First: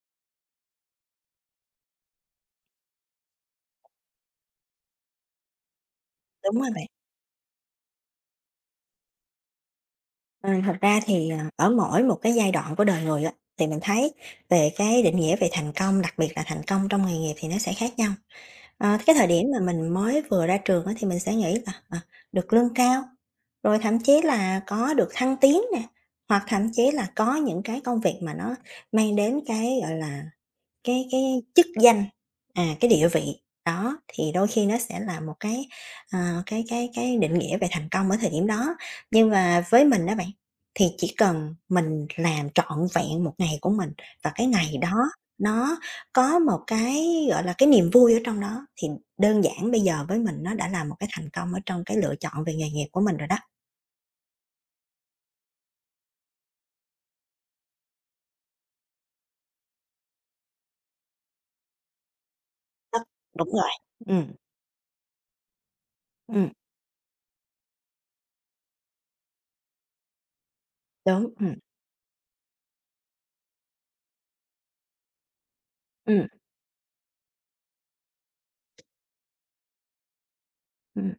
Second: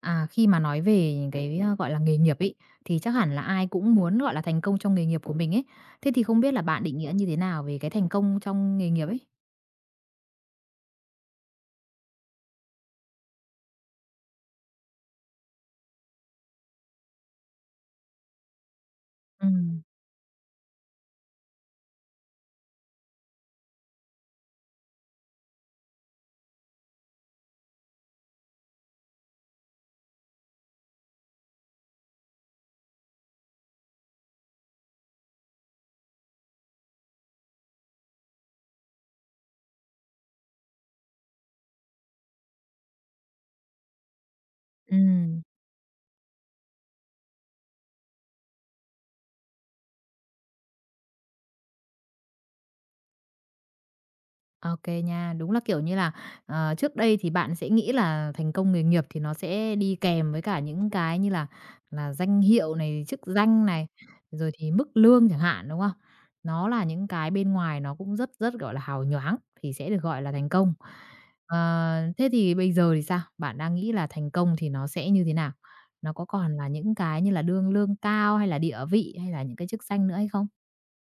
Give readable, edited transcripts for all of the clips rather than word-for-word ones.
À, khi mà nói về những cái, gọi là, nghề nghiệp ấy, thì chắc hẳn là ai cũng muốn, gọi là, thành công trong nghề nghiệp của mình ấy. Thế thì không biết Đúng là rồi bạn bạn. định nghĩa như thế nào về cái thành công trong nghề nghiệp ấy? Ờ, Thật ra thì, ở mỗi một cái giai đoạn của đời người á, thì mình thấy về cái định nghĩa về thành công, đặc biệt là thành công trong nghề nghiệp thì nó sẽ khác nhau. Cái thời điểm Ừ. mà mình mới vừa ra trường á, thì mình sẽ nghĩ là, được lương cao, rồi thậm chí là có được thăng tiến nè, hoặc thậm chí là có những cái công việc mà nó mang đến cái, gọi là, cái chức danh, cái địa vị, đó, thì đôi khi nó sẽ là một cái, ờ, cái định nghĩa về thành công ở thời điểm đó. Nhưng mà với mình đó bạn, thì chỉ cần mình làm trọn vẹn một ngày của mình và cái ngày đó Ừm. nó có một cái, gọi là, cái niềm vui ở trong đó, thì đơn giản bây giờ với mình nó đã là một cái thành công ở trong cái lựa chọn về nghề nghiệp của mình rồi đó. OK nha. Đúng là, kiểu như là, trước đây thì bạn sẽ nghĩ là thành công nghề nghiệp thì nó sẽ đi kèm với cả những cái như là danh hiệu Đó, này, chức đúng danh rồi, này, ừm, rồi thì mức lương chẳng hạn, đúng không? ừm, Nó là những cái bên ngoài nó cũng rất rất, gọi là, hào nhoáng thì sẽ được gọi là thành công. đúng, Ờ, Thế thì bây giờ thì sao? Bạn đang nghĩ là thành công thì nó sẽ như thế nào? Nó có ừm, còn là những cái như là đương lương cao hay là địa vị hay là những cái chức danh nữa hay không? ừm.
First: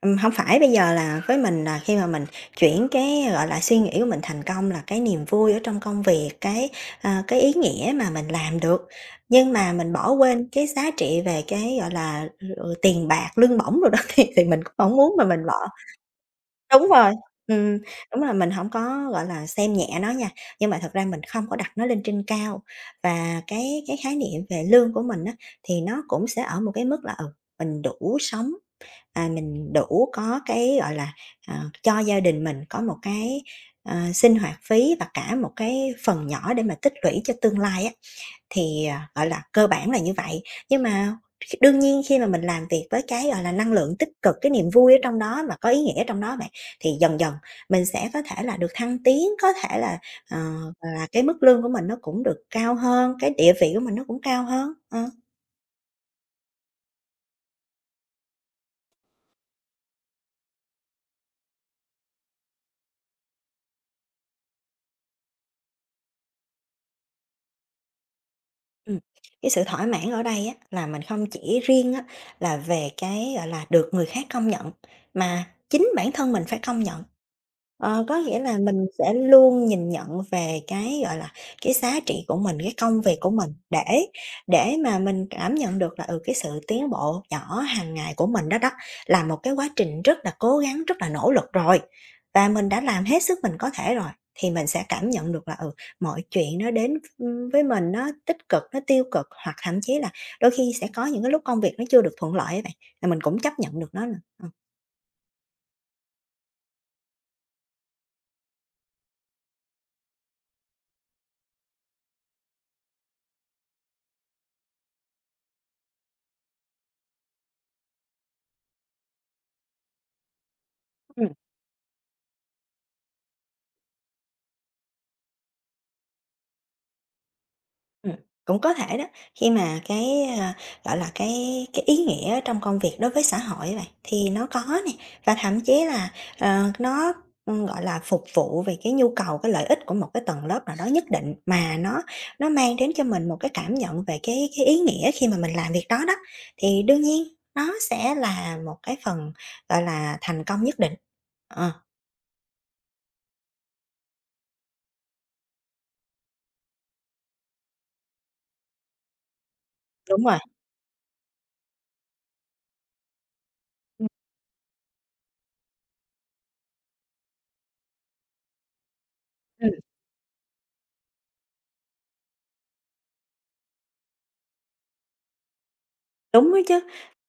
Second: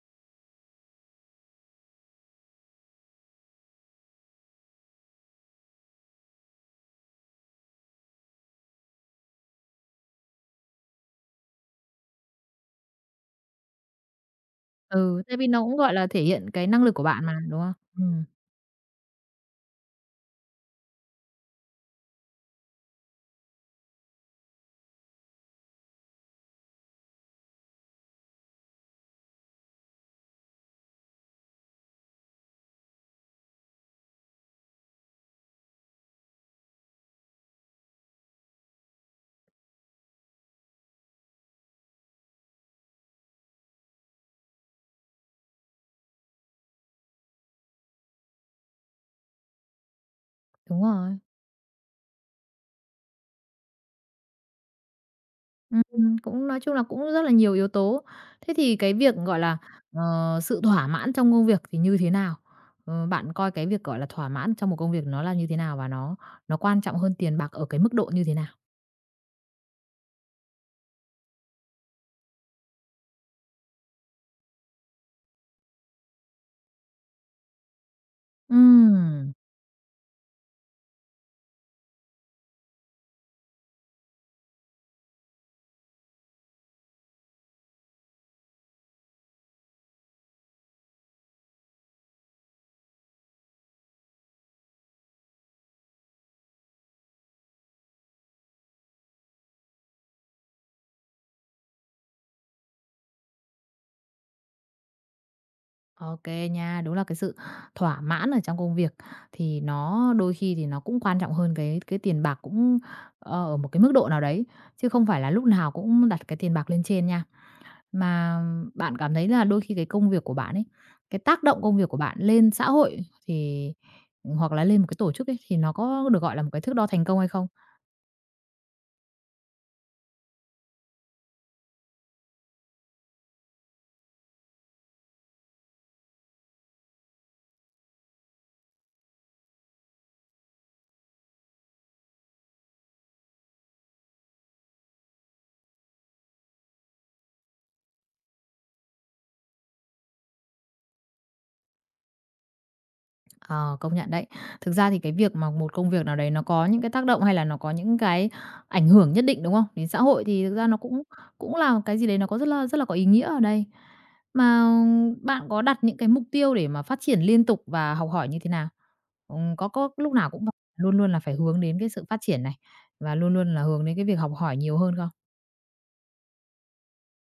Hông phải, bây giờ là với mình là khi mà mình chuyển cái, gọi là, suy nghĩ của mình thành công là cái niềm vui ở trong công việc, cái ý nghĩa mà mình làm được, nhưng mà mình bỏ quên cái giá trị về cái, gọi là, tiền bạc, lương bổng rồi đó thì mình cũng hổng muốn Ừ, mà tại mình vì nó bỏ. cũng, gọi là, thể hiện cái năng Đúng lực của rồi, bạn mà, đúng không? ừm. Đúng Ừm. là mình không có, gọi là, xem nhẹ nó nha, nhưng mà thật ra mình không có đặt nó lên trên cao. Và cái khái niệm về lương của mình á, thì nó cũng sẽ ở một cái mức là, mình đủ sống. Mình đủ có cái, gọi là, ờ, cho gia đình mình có một cái, sinh hoạt phí và cả một cái phần nhỏ để mà tích lũy cho tương lai á, thì, gọi là, cơ bản là như vậy. Nhưng mà khi đương nhiên khi mà mình làm việc với cái, gọi là, năng lượng tích cực, cái niềm vui ở trong đó và có ý nghĩa trong đó bạn, thì dần dần mình sẽ có thể là được thăng tiến, có thể là, ờ, Đúng là rồi. cái mức lương của mình nó cũng được cao hơn, cái địa vị của mình nó cũng cao hơn. Ờ. Ừm, cũng nói chung là cũng rất là nhiều yếu tố. Thế thì cái việc, gọi là, sự thỏa mãn trong công việc thì như thế nào? Bạn coi cái việc, gọi là, thỏa mãn trong một công việc nó là như thế nào và nó quan trọng hơn tiền bạc ở cái mức độ như thế nào? Ừm, cái sự thỏa mãn ở đây á, là mình không chỉ riêng á, là về cái, gọi là, được người khác công nhận, mà chính bản thân mình phải công nhận. Ờ, có nghĩa là mình sẽ Ừm, luôn nhìn nhận về cái, gọi là, cái giá trị của mình, cái công việc của mình để mà mình cảm nhận được là, cái sự tiến bộ nhỏ hàng ngày của mình đó đó, là một cái quá trình rất là cố gắng, rất là nỗ lực rồi, và mình đã làm hết sức mình có thể rồi, thì mình sẽ cảm nhận được là, mọi chuyện nó đến, với mình nó tích cực, nó tiêu cực, hoặc thậm chí là đôi khi sẽ có những cái lúc công việc nó chưa được thuận lợi á bạn, là mình cũng chấp nhận được nó nè. ô nha. Đúng là cái sự thỏa mãn ở trong công việc thì nó đôi khi thì nó cũng quan trọng hơn cái tiền bạc cũng, ở một cái mức độ nào đấy, chứ không phải là lúc nào cũng đặt cái tiền bạc lên trên nha. Mà bạn cảm thấy là đôi khi cái công việc của bạn ấy, cái Ờ. tác động công việc của bạn lên xã hội thì hoặc là lên một cái tổ chức ấy, thì nó có được gọi là một cái thước đo thành công hay không? Ừm, cũng có thể đó, khi mà cái, gọi là, cái ý nghĩa trong công việc đối với xã hội á bạn, thì nó có nè, và thậm chí là, nó, gọi là, phục vụ về cái nhu cầu, cái lợi ích của một cái tầng lớp nào đó nhất định, mà nó mang đến cho mình một cái cảm nhận về cái ý nghĩa khi mà mình làm việc đó đó, thì đương nhiên nó sẽ là một cái phần, gọi là, thành công nhất định. Ờ, Ờ, công nhận đấy. Thực ra thì cái việc mà một công việc nào đấy nó có những cái tác động hay là nó có những cái ảnh hưởng nhất định, đúng không? Đến xã hội đúng rồi. thì thực ra nó cũng cũng là một cái gì đấy nó có rất là có ý nghĩa ở đây. Mà bạn có đặt những cái mục tiêu để mà phát triển liên tục và học hỏi như thế nào? Có Ừm. có lúc nào cũng luôn luôn là phải hướng đến cái sự phát triển này và luôn luôn là hướng đến cái việc học hỏi nhiều hơn không? Đúng đó chứ.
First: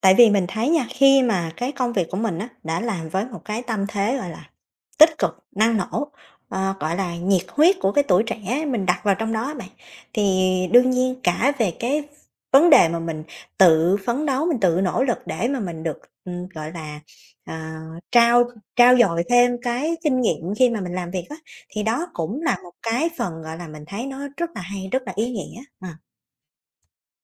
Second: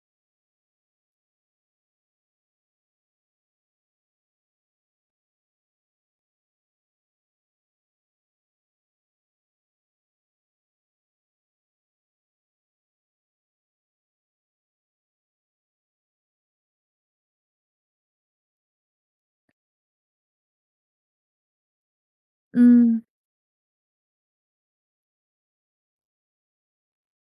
Tại vì mình thấy nha, khi mà cái công việc của mình á, đã làm với một cái tâm thế, gọi là, tích cực, năng nổ, gọi là, nhiệt huyết của cái tuổi trẻ mình đặt vào trong đó á bạn, thì đương nhiên cả về cái vấn đề mà mình tự phấn đấu, mình tự nỗ lực để mà mình được, gọi là, ờ, trao trau dồi thêm cái kinh nghiệm khi mà mình làm việc á, thì đó cũng là một Ừm. cái phần, gọi là, mình thấy nó rất là hay, rất là ý nghĩa. Ờ,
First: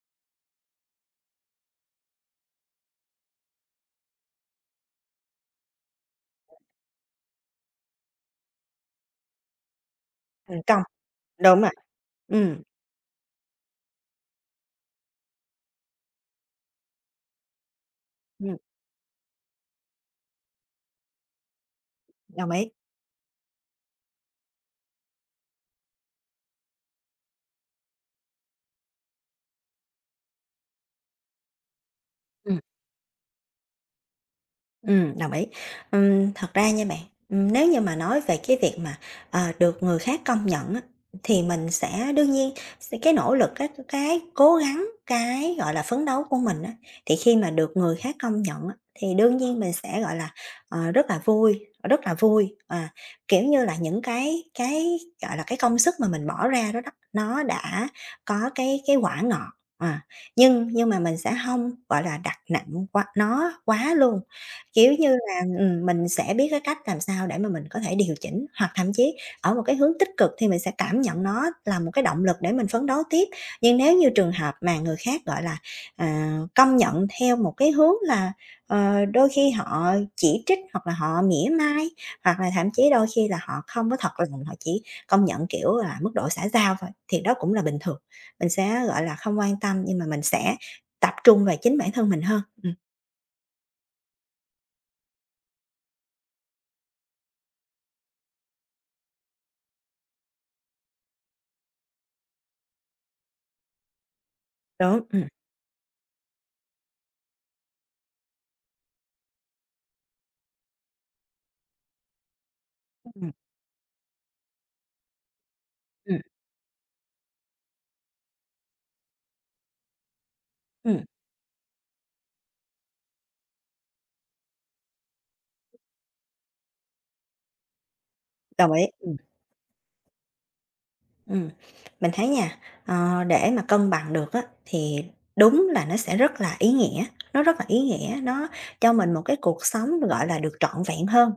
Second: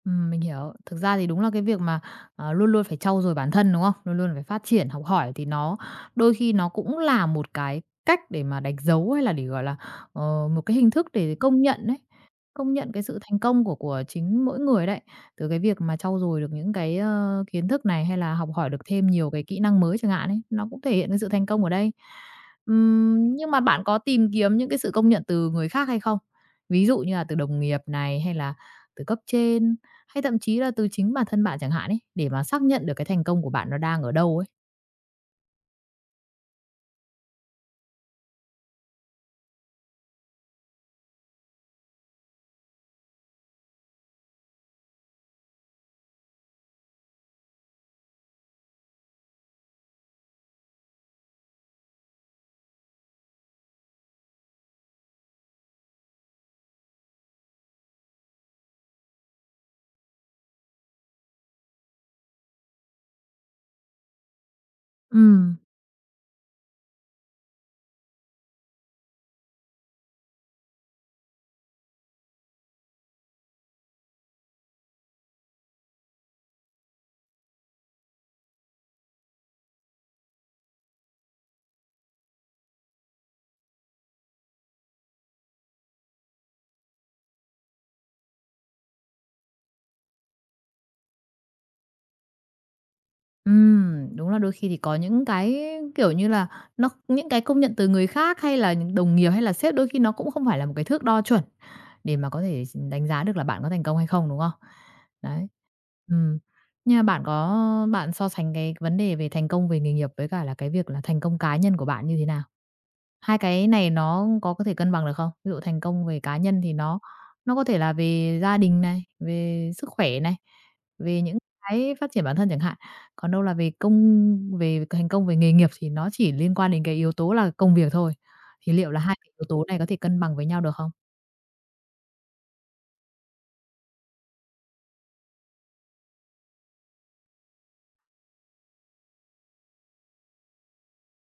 Mình hiểu. Thực ra thì đúng là cái việc mà, luôn luôn phải trau dồi bản thân, đúng không? Luôn luôn phải phát triển, học hỏi thì nó đôi khi nó cũng là một cái cách để mà đánh dấu hay là để, gọi là, một thành cái công. hình thức để Đúng công rồi. nhận đấy, Ừ. công nhận cái sự thành công của chính mỗi người đấy. Từ cái việc mà trau dồi được những cái, kiến thức này hay là học hỏi được thêm nhiều cái kỹ năng mới chẳng hạn ấy, nó cũng thể hiện cái sự thành công ở đây. Đồng ý. Nhưng mà bạn có tìm kiếm những cái sự công nhận từ người khác hay không? Ví dụ như là từ đồng nghiệp này hay là từ cấp trên? Hay thậm chí là từ chính bản thân bạn chẳng hạn ấy, để mà Ừm, xác nhận được cái thành công của bạn nó đang ở đâu ấy. Ừm, đồng ý. Thật ra nha bạn, nếu như mà nói về cái việc mà, được người khác công nhận á, thì mình sẽ đương nhiên sẽ cái nỗ lực cái cố gắng, cái, gọi là, phấn đấu của mình á, thì khi mà được người khác công nhận á, thì đương nhiên mình sẽ, gọi là, ờ, rất là vui, rất là vui, kiểu như là, những cái, gọi là, cái công sức mà mình bỏ ra đó đó, nó đã có cái quả ngọt, à, nhưng mà mình sẽ không gọi là, đặt nặng quá nó quá luôn. Kiểu như Ừ, là, mình sẽ biết cái cách làm sao để mà mình có thể điều chỉnh, hoặc thậm chí ở một cái hướng tích cực thì mình sẽ cảm nhận nó là một cái động lực để mình phấn đấu tiếp. Nhưng nếu như trường hợp mà người khác, gọi là, công nhận theo một cái hướng là, đôi khi họ chỉ trích hoặc là họ mỉa mai, hoặc là thậm chí đôi khi là họ không có thật lòng, họ chỉ công nhận, kiểu là, mức độ xã giao thôi, thì đó cũng là bình thường. Mình sẽ, gọi là, không quan tâm nhưng mà mình sẽ tập trung về chính bản thân mình hơn. Ừm, đúng là đôi khi thì có những cái, kiểu như là, nó những cái công nhận từ người khác hay là những đồng nghiệp hay là sếp đôi khi nó cũng không phải là một cái thước đo chuẩn để mà có thể đánh giá được là bạn có thành công hay không, đúng không? Đúng. Đấy. Ừm, nhưng mà bạn so sánh cái vấn đề về thành công về nghề nghiệp với cả là cái việc là thành công cá nhân của bạn như thế nào? Ừm. Hai cái này nó có thể cân bằng được không? Ví dụ thành công Ừm. về cá nhân thì nó có thể là về gia đình này, về sức khỏe này, Ừm, về những cái phát triển bản thân chẳng hạn. Còn đâu là về công về thành công về nghề nghiệp thì nó chỉ liên quan đến cái yếu tố là công việc thôi. đồng Thì ý. liệu là hai cái yếu tố này có thể cân bằng với nhau được không? Ừm, mình thấy nha, để mà cân bằng được á, thì đúng là nó sẽ rất là ý nghĩa, nó rất là ý nghĩa, nó cho mình một cái cuộc sống, gọi là, được trọn vẹn hơn.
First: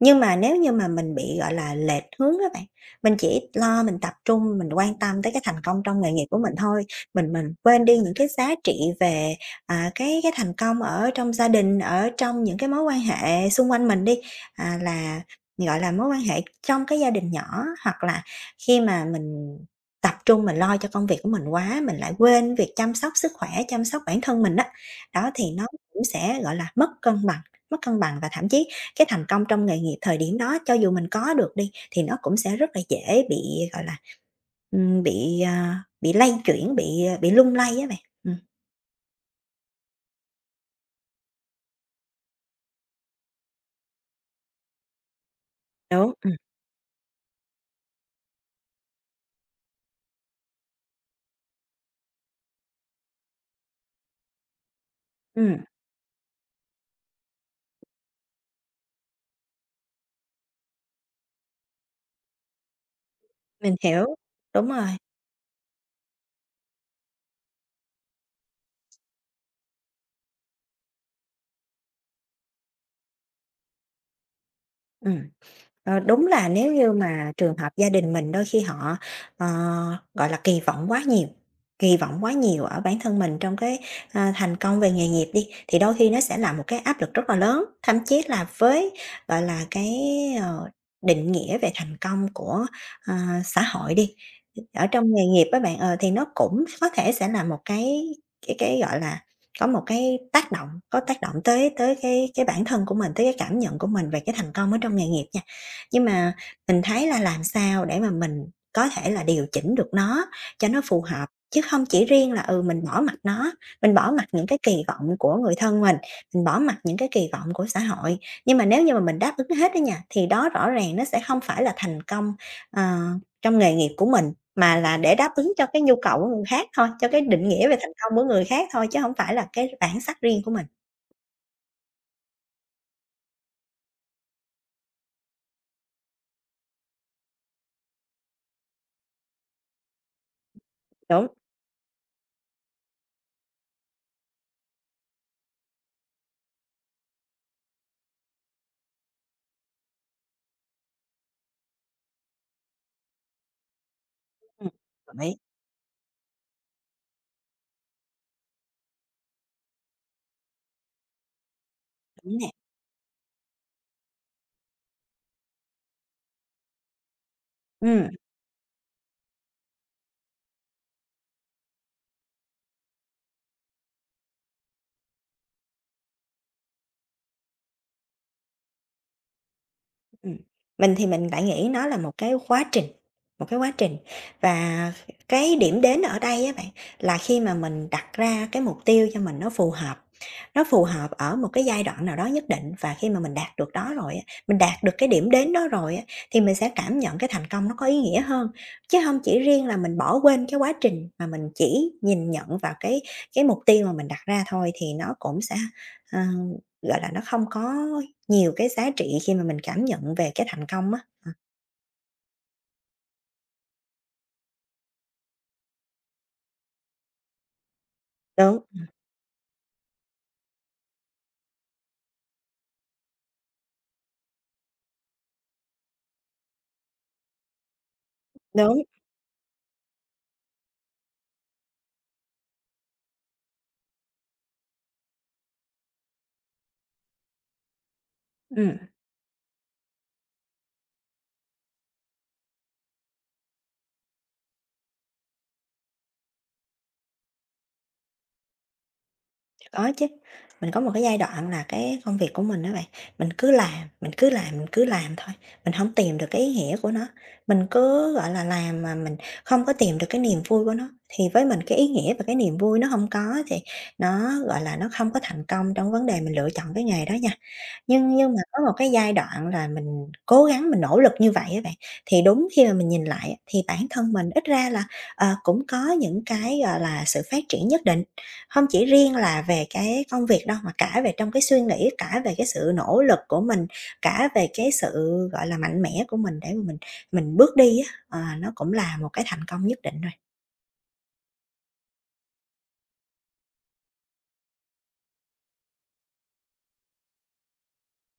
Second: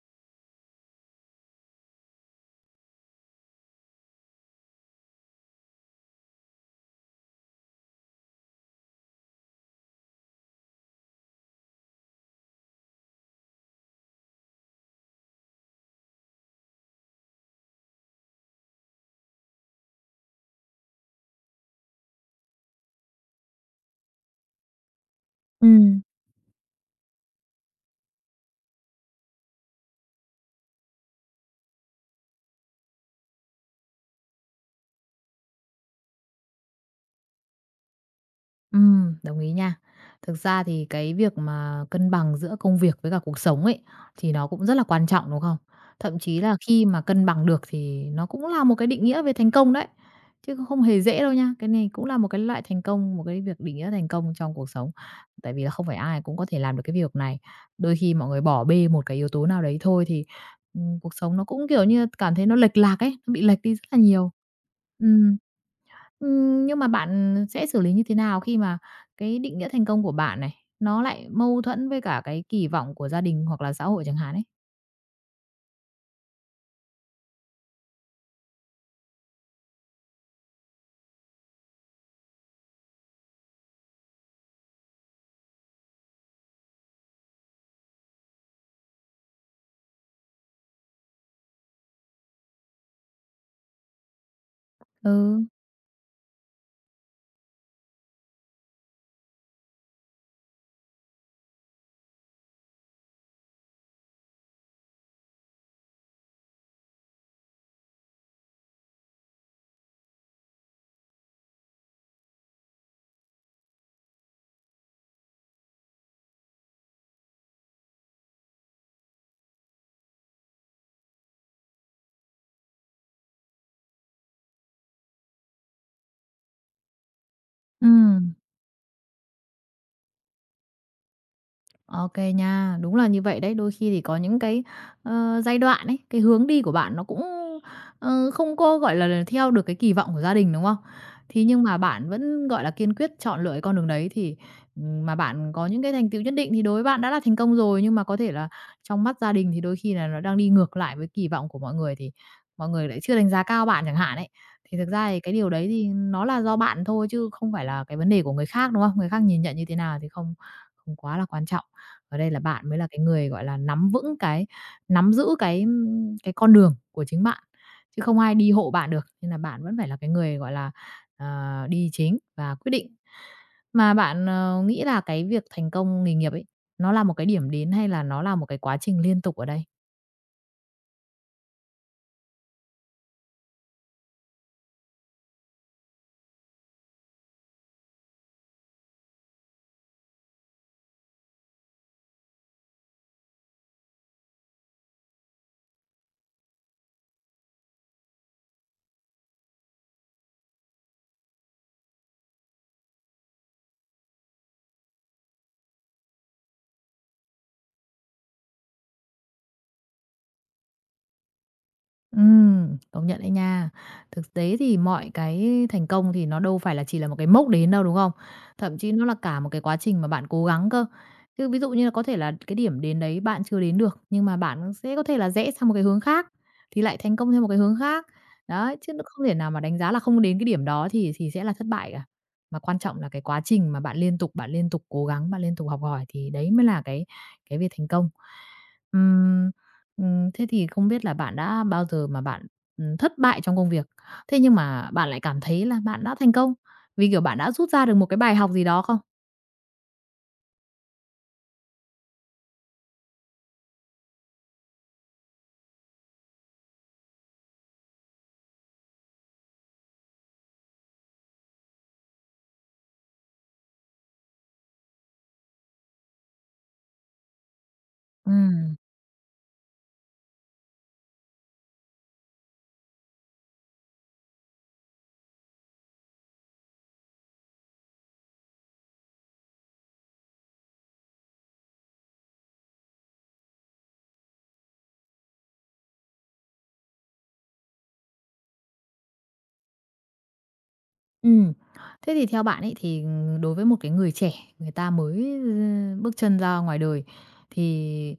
Nhưng mà nếu như mà mình bị, gọi là, lệch hướng các bạn, mình chỉ lo mình tập trung, mình quan tâm tới cái thành công trong nghề nghiệp của mình thôi, mình quên đi những cái giá trị về, cái thành công ở trong gia đình, ở trong những cái mối quan hệ xung quanh mình đi, à, là, gọi là, mối quan hệ trong cái gia đình nhỏ hoặc là khi mà mình tập trung mình lo cho công việc của mình quá, mình lại quên việc chăm sóc sức khỏe, chăm sóc bản thân mình á, đó thì nó Ừm. cũng sẽ, gọi là, mất cân bằng và thậm chí cái thành công trong nghề nghiệp thời điểm đó cho dù mình có được đi thì nó cũng sẽ rất là dễ bị, gọi là, ừm, bị, ờ, bị lay chuyển, bị lung lay á bạn. Ừm, Đồng ý nha. Thực ra thì cái việc mà cân bằng giữa công việc với cả cuộc sống ấy, thì nó cũng rất là quan trọng, đúng không? đúng, Thậm chí là khi mà cân bằng được thì nó cũng là một cái định nghĩa về thành công đấy, chứ không hề dễ đâu nha. Cái này cũng là một cái loại thành công, một cái việc định nghĩa thành công trong cuộc sống. Tại ừm, vì là không phải ai cũng có thể làm được cái việc này. Đôi khi mọi người bỏ bê một cái yếu tố nào đấy thôi thì, cuộc sống nó cũng, kiểu như, cảm thấy nó lệch lạc ấy, nó bị lệch mình đi rất là hiểu, nhiều. đúng rồi, Ừm. Nhưng mà bạn sẽ xử lý như thế nào khi mà cái định nghĩa thành công của bạn này, nó lại mâu thuẫn với cả cái kỳ vọng của gia đình hoặc là xã hội chẳng hạn ấy? ừm. Đúng là nếu như mà trường hợp gia đình mình đôi khi họ, ờ, gọi là, kỳ vọng quá nhiều, kỳ vọng quá nhiều ở bản thân mình trong cái, thành công về nghề nghiệp đi, thì đôi khi nó sẽ là một cái áp lực rất là lớn. Thậm chí là với, gọi là, cái, ờ, định nghĩa về thành công của, ờ, xã hội đi, ở trong nghề Ừ. nghiệp các bạn, thì nó cũng có thể sẽ là một cái, gọi là, có một cái tác động có tác động tới tới cái bản thân của mình, tới cái cảm nhận của mình về cái thành công ở trong nghề nghiệp nha. Nhưng mà mình thấy là làm sao để mà mình có thể là điều chỉnh được nó cho nó phù hợp, chứ không chỉ riêng là, mình bỏ mặc nó, mình bỏ mặc những cái kỳ vọng của người thân mình bỏ mặc những cái kỳ vọng của xã hội. Nhưng mà nếu như mà mình đáp ứng hết á nha, thì đó rõ ràng nó sẽ không phải là thành công, ờ, trong nghề nghiệp của mình, mà là để đáp ứng cho cái nhu cầu của người khác thôi, cho cái định nghĩa về Ừ, thành công của người khác thôi, chứ không phải là cái bản sắc riêng của mình. OK nha, đúng là như vậy đấy. Đôi khi thì có những cái, giai đoạn ấy, cái hướng đi của bạn nó cũng, không có, gọi là theo được cái kỳ vọng của gia đình, đúng không? Đúng, Thì nhưng mà bạn vẫn, gọi là, kiên quyết chọn lựa cái con đường đấy thì, mà bạn có những cái thành tựu nhất định thì đối với bạn đã là thành công rồi, nhưng mà có thể là trong mắt gia đình thì đôi khi là nó đang đi ngược lại với kỳ vọng của mọi người thì mọi người lại chưa đánh giá cao bạn chẳng hạn ấy. ừm, Thì thực ra đồng thì cái ý, điều đấy thì nó là do bạn thôi chứ không phải là cái vấn đề của người khác, đúng không? Người khác nhìn nhận như thế nào thì không không quá là quan trọng. Ở đây đúng là nè, bạn mới là cái người, gọi là, nắm giữ cái, cái con đường của chính bạn, chứ ừm. không ai đi hộ bạn được, nên là bạn vẫn phải là cái người, gọi là, đi chính và quyết định. Mà bạn, nghĩ là cái việc thành công nghề nghiệp ấy, nó là một cái điểm đến hay là nó là một cái quá trình liên tục ở đây? Ừm, mình thì mình lại nghĩ nó là một cái quá trình, một cái quá trình. Và cái điểm đến ở đây á bạn, là khi mà mình đặt ra cái mục tiêu cho mình nó phù hợp ở một cái giai đoạn nào đó nhất định và khi mà mình đạt được đó rồi á, mình đạt được cái điểm đến đó rồi á, thì mình sẽ cảm nhận cái thành công nó có ý nghĩa hơn. Chứ không chỉ riêng là mình bỏ quên cái quá trình mà mình chỉ nhìn nhận vào cái mục tiêu mà mình đặt ra thôi thì nó cũng sẽ, ờ, gọi là, nó không có nhiều cái giá trị khi mà mình cảm nhận về cái thành công á. Công nhận đấy nha. Thực tế thì mọi cái thành công thì nó đâu phải là chỉ là một cái mốc đến đâu, đúng không? Đúng, Thậm chí nó là cả một cái quá trình mà bạn cố gắng cơ. Chứ ví dụ như là có thể là cái điểm đến đấy bạn chưa đến được, nhưng mà bạn sẽ có thể là rẽ sang một cái hướng khác, thì lại thành công theo một cái hướng khác. Đấy, đúng, chứ nó không thể nào mà đánh giá là không đến cái điểm đó thì sẽ là thất bại cả. Mà quan trọng là cái quá trình mà bạn liên tục cố gắng, bạn liên tục học hỏi thì đấy mới là cái việc thành công. ừm, Thế thì không biết là bạn đã bao giờ mà bạn, thất bại trong công việc, thế nhưng mà bạn lại cảm thấy là bạn đã thành công, vì, kiểu, bạn đã rút ra được một cái bài học gì đó không? có chứ. Mình có một cái giai đoạn là cái công việc của mình á bạn, mình cứ làm, mình cứ làm, mình cứ làm thôi, mình hổng tìm được cái ý nghĩa của nó. Mình cứ, gọi là, làm mà mình không có tìm được cái niềm vui của nó, thì với mình cái ý nghĩa và cái niềm vui nó hông có thì nó, gọi là, nó không có thành công trong vấn đề mình lựa chọn cái nghề đó nha. Nhưng mà có một Ừm. cái giai đoạn là mình cố gắng mình nỗ lực như vậy các bạn, thì đúng khi mà mình nhìn lại á, thì bản thân mình ít ra là, cũng có những cái, gọi là, sự phát triển nhất định. Không chỉ riêng là về cái công việc đâu, mà cả về trong cái suy nghĩ, cả về cái sự nỗ lực của mình, cả về cái sự, gọi là, mạnh mẽ của mình để mà mình bước đi á, nó cũng là một cái thành công nhất định rồi. Ừ, thế thì theo bạn ấy thì đối với một cái người trẻ, người ta mới, bước chân ra ngoài đời, thì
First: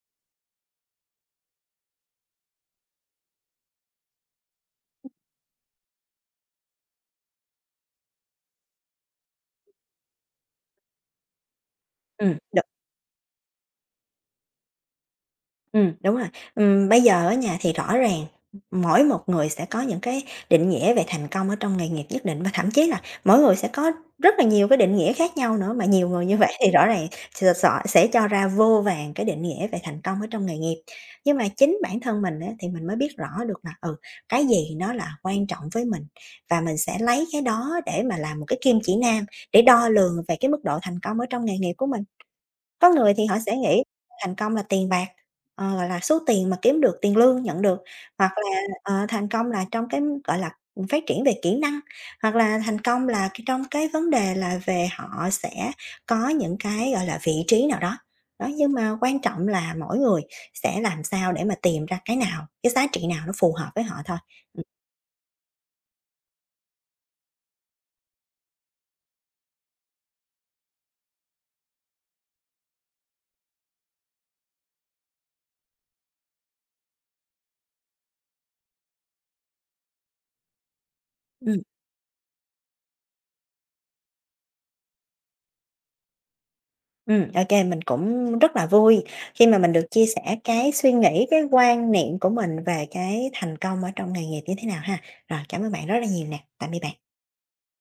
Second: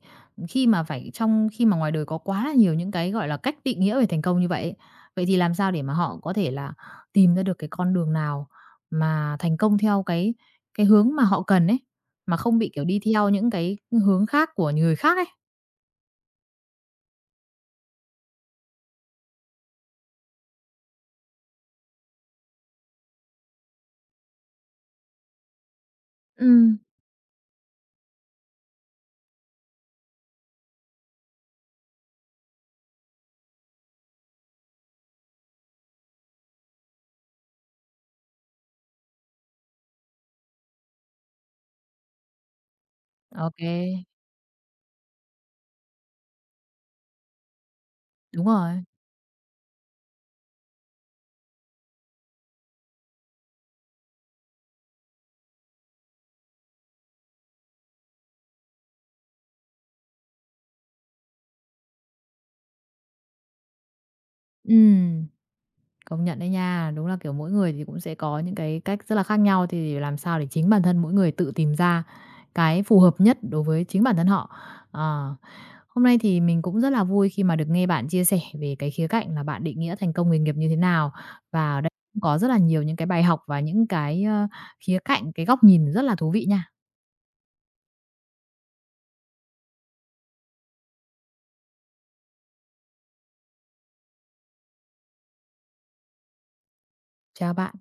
khi mà phải trong khi mà ngoài đời có quá là nhiều những cái, gọi là, cách định nghĩa về thành công như vậy ấy, vậy thì làm sao để mà họ có thể là tìm ra được cái con đường nào mà thành công theo cái hướng mà họ cần ấy, Ừm. mà không bị, kiểu, đi theo những cái hướng khác của người khác ấy? Đúng rồi. Bây giờ ở nhà thì rõ ràng mỗi một người sẽ có những cái định nghĩa về thành công ở trong nghề nghiệp nhất định và thậm chí là mỗi người sẽ có rất là nhiều cái định nghĩa khác nhau nữa, mà nhiều người như vậy thì Ừ, rõ ràng s s sẽ cho ra vô vàn cái định nghĩa về thành công ở trong nghề nghiệp. Nhưng mà chính bản thân mình á thì mình mới biết rõ được là, ừ, cái gì nó là quan trọng với mình và mình sẽ lấy cái đó để mà làm một cái kim chỉ nam để đo lường về cái mức độ thành công ở trong nghề nghiệp của mình. Có người thì họ sẽ nghĩ ok, thành công là tiền bạc, ờ, gọi là, số tiền mà kiếm được, tiền lương nhận được, hoặc đúng là, rồi. Thành công là trong cái, gọi là, phát triển về kỹ năng, hoặc là thành công là cái trong cái vấn đề là về họ sẽ có những cái, gọi là, vị trí nào đó. Đó, nhưng mà quan trọng là mỗi người sẽ làm sao để mà tìm ra cái nào, cái giá trị nào nó phù hợp với họ thôi. Ừm. Ừ. Công nhận đấy nha, đúng là, kiểu, mỗi người thì cũng sẽ có những cái cách rất là khác nhau, thì làm sao để chính bản thân mỗi người tự tìm ra cái phù hợp nhất đối với chính bản thân họ. Ờ, Hôm nay thì mình cũng rất là vui khi mà được nghe bạn chia sẻ về cái khía cạnh là bạn định nghĩa thành công nghề nghiệp như thế nào, và ở đây cũng có rất là nhiều những cái bài học và những cái, khía cạnh, cái góc nhìn rất là thú vị nha. Ok mình cũng rất là vui khi mà mình được chia sẻ cái suy nghĩ, cái quan niệm của mình về cái thành công ở trong nghề nghiệp như thế nào ha. Rồi, cảm ơn bạn rất là nhiều nè, tạm biệt bạn. Chào bạn.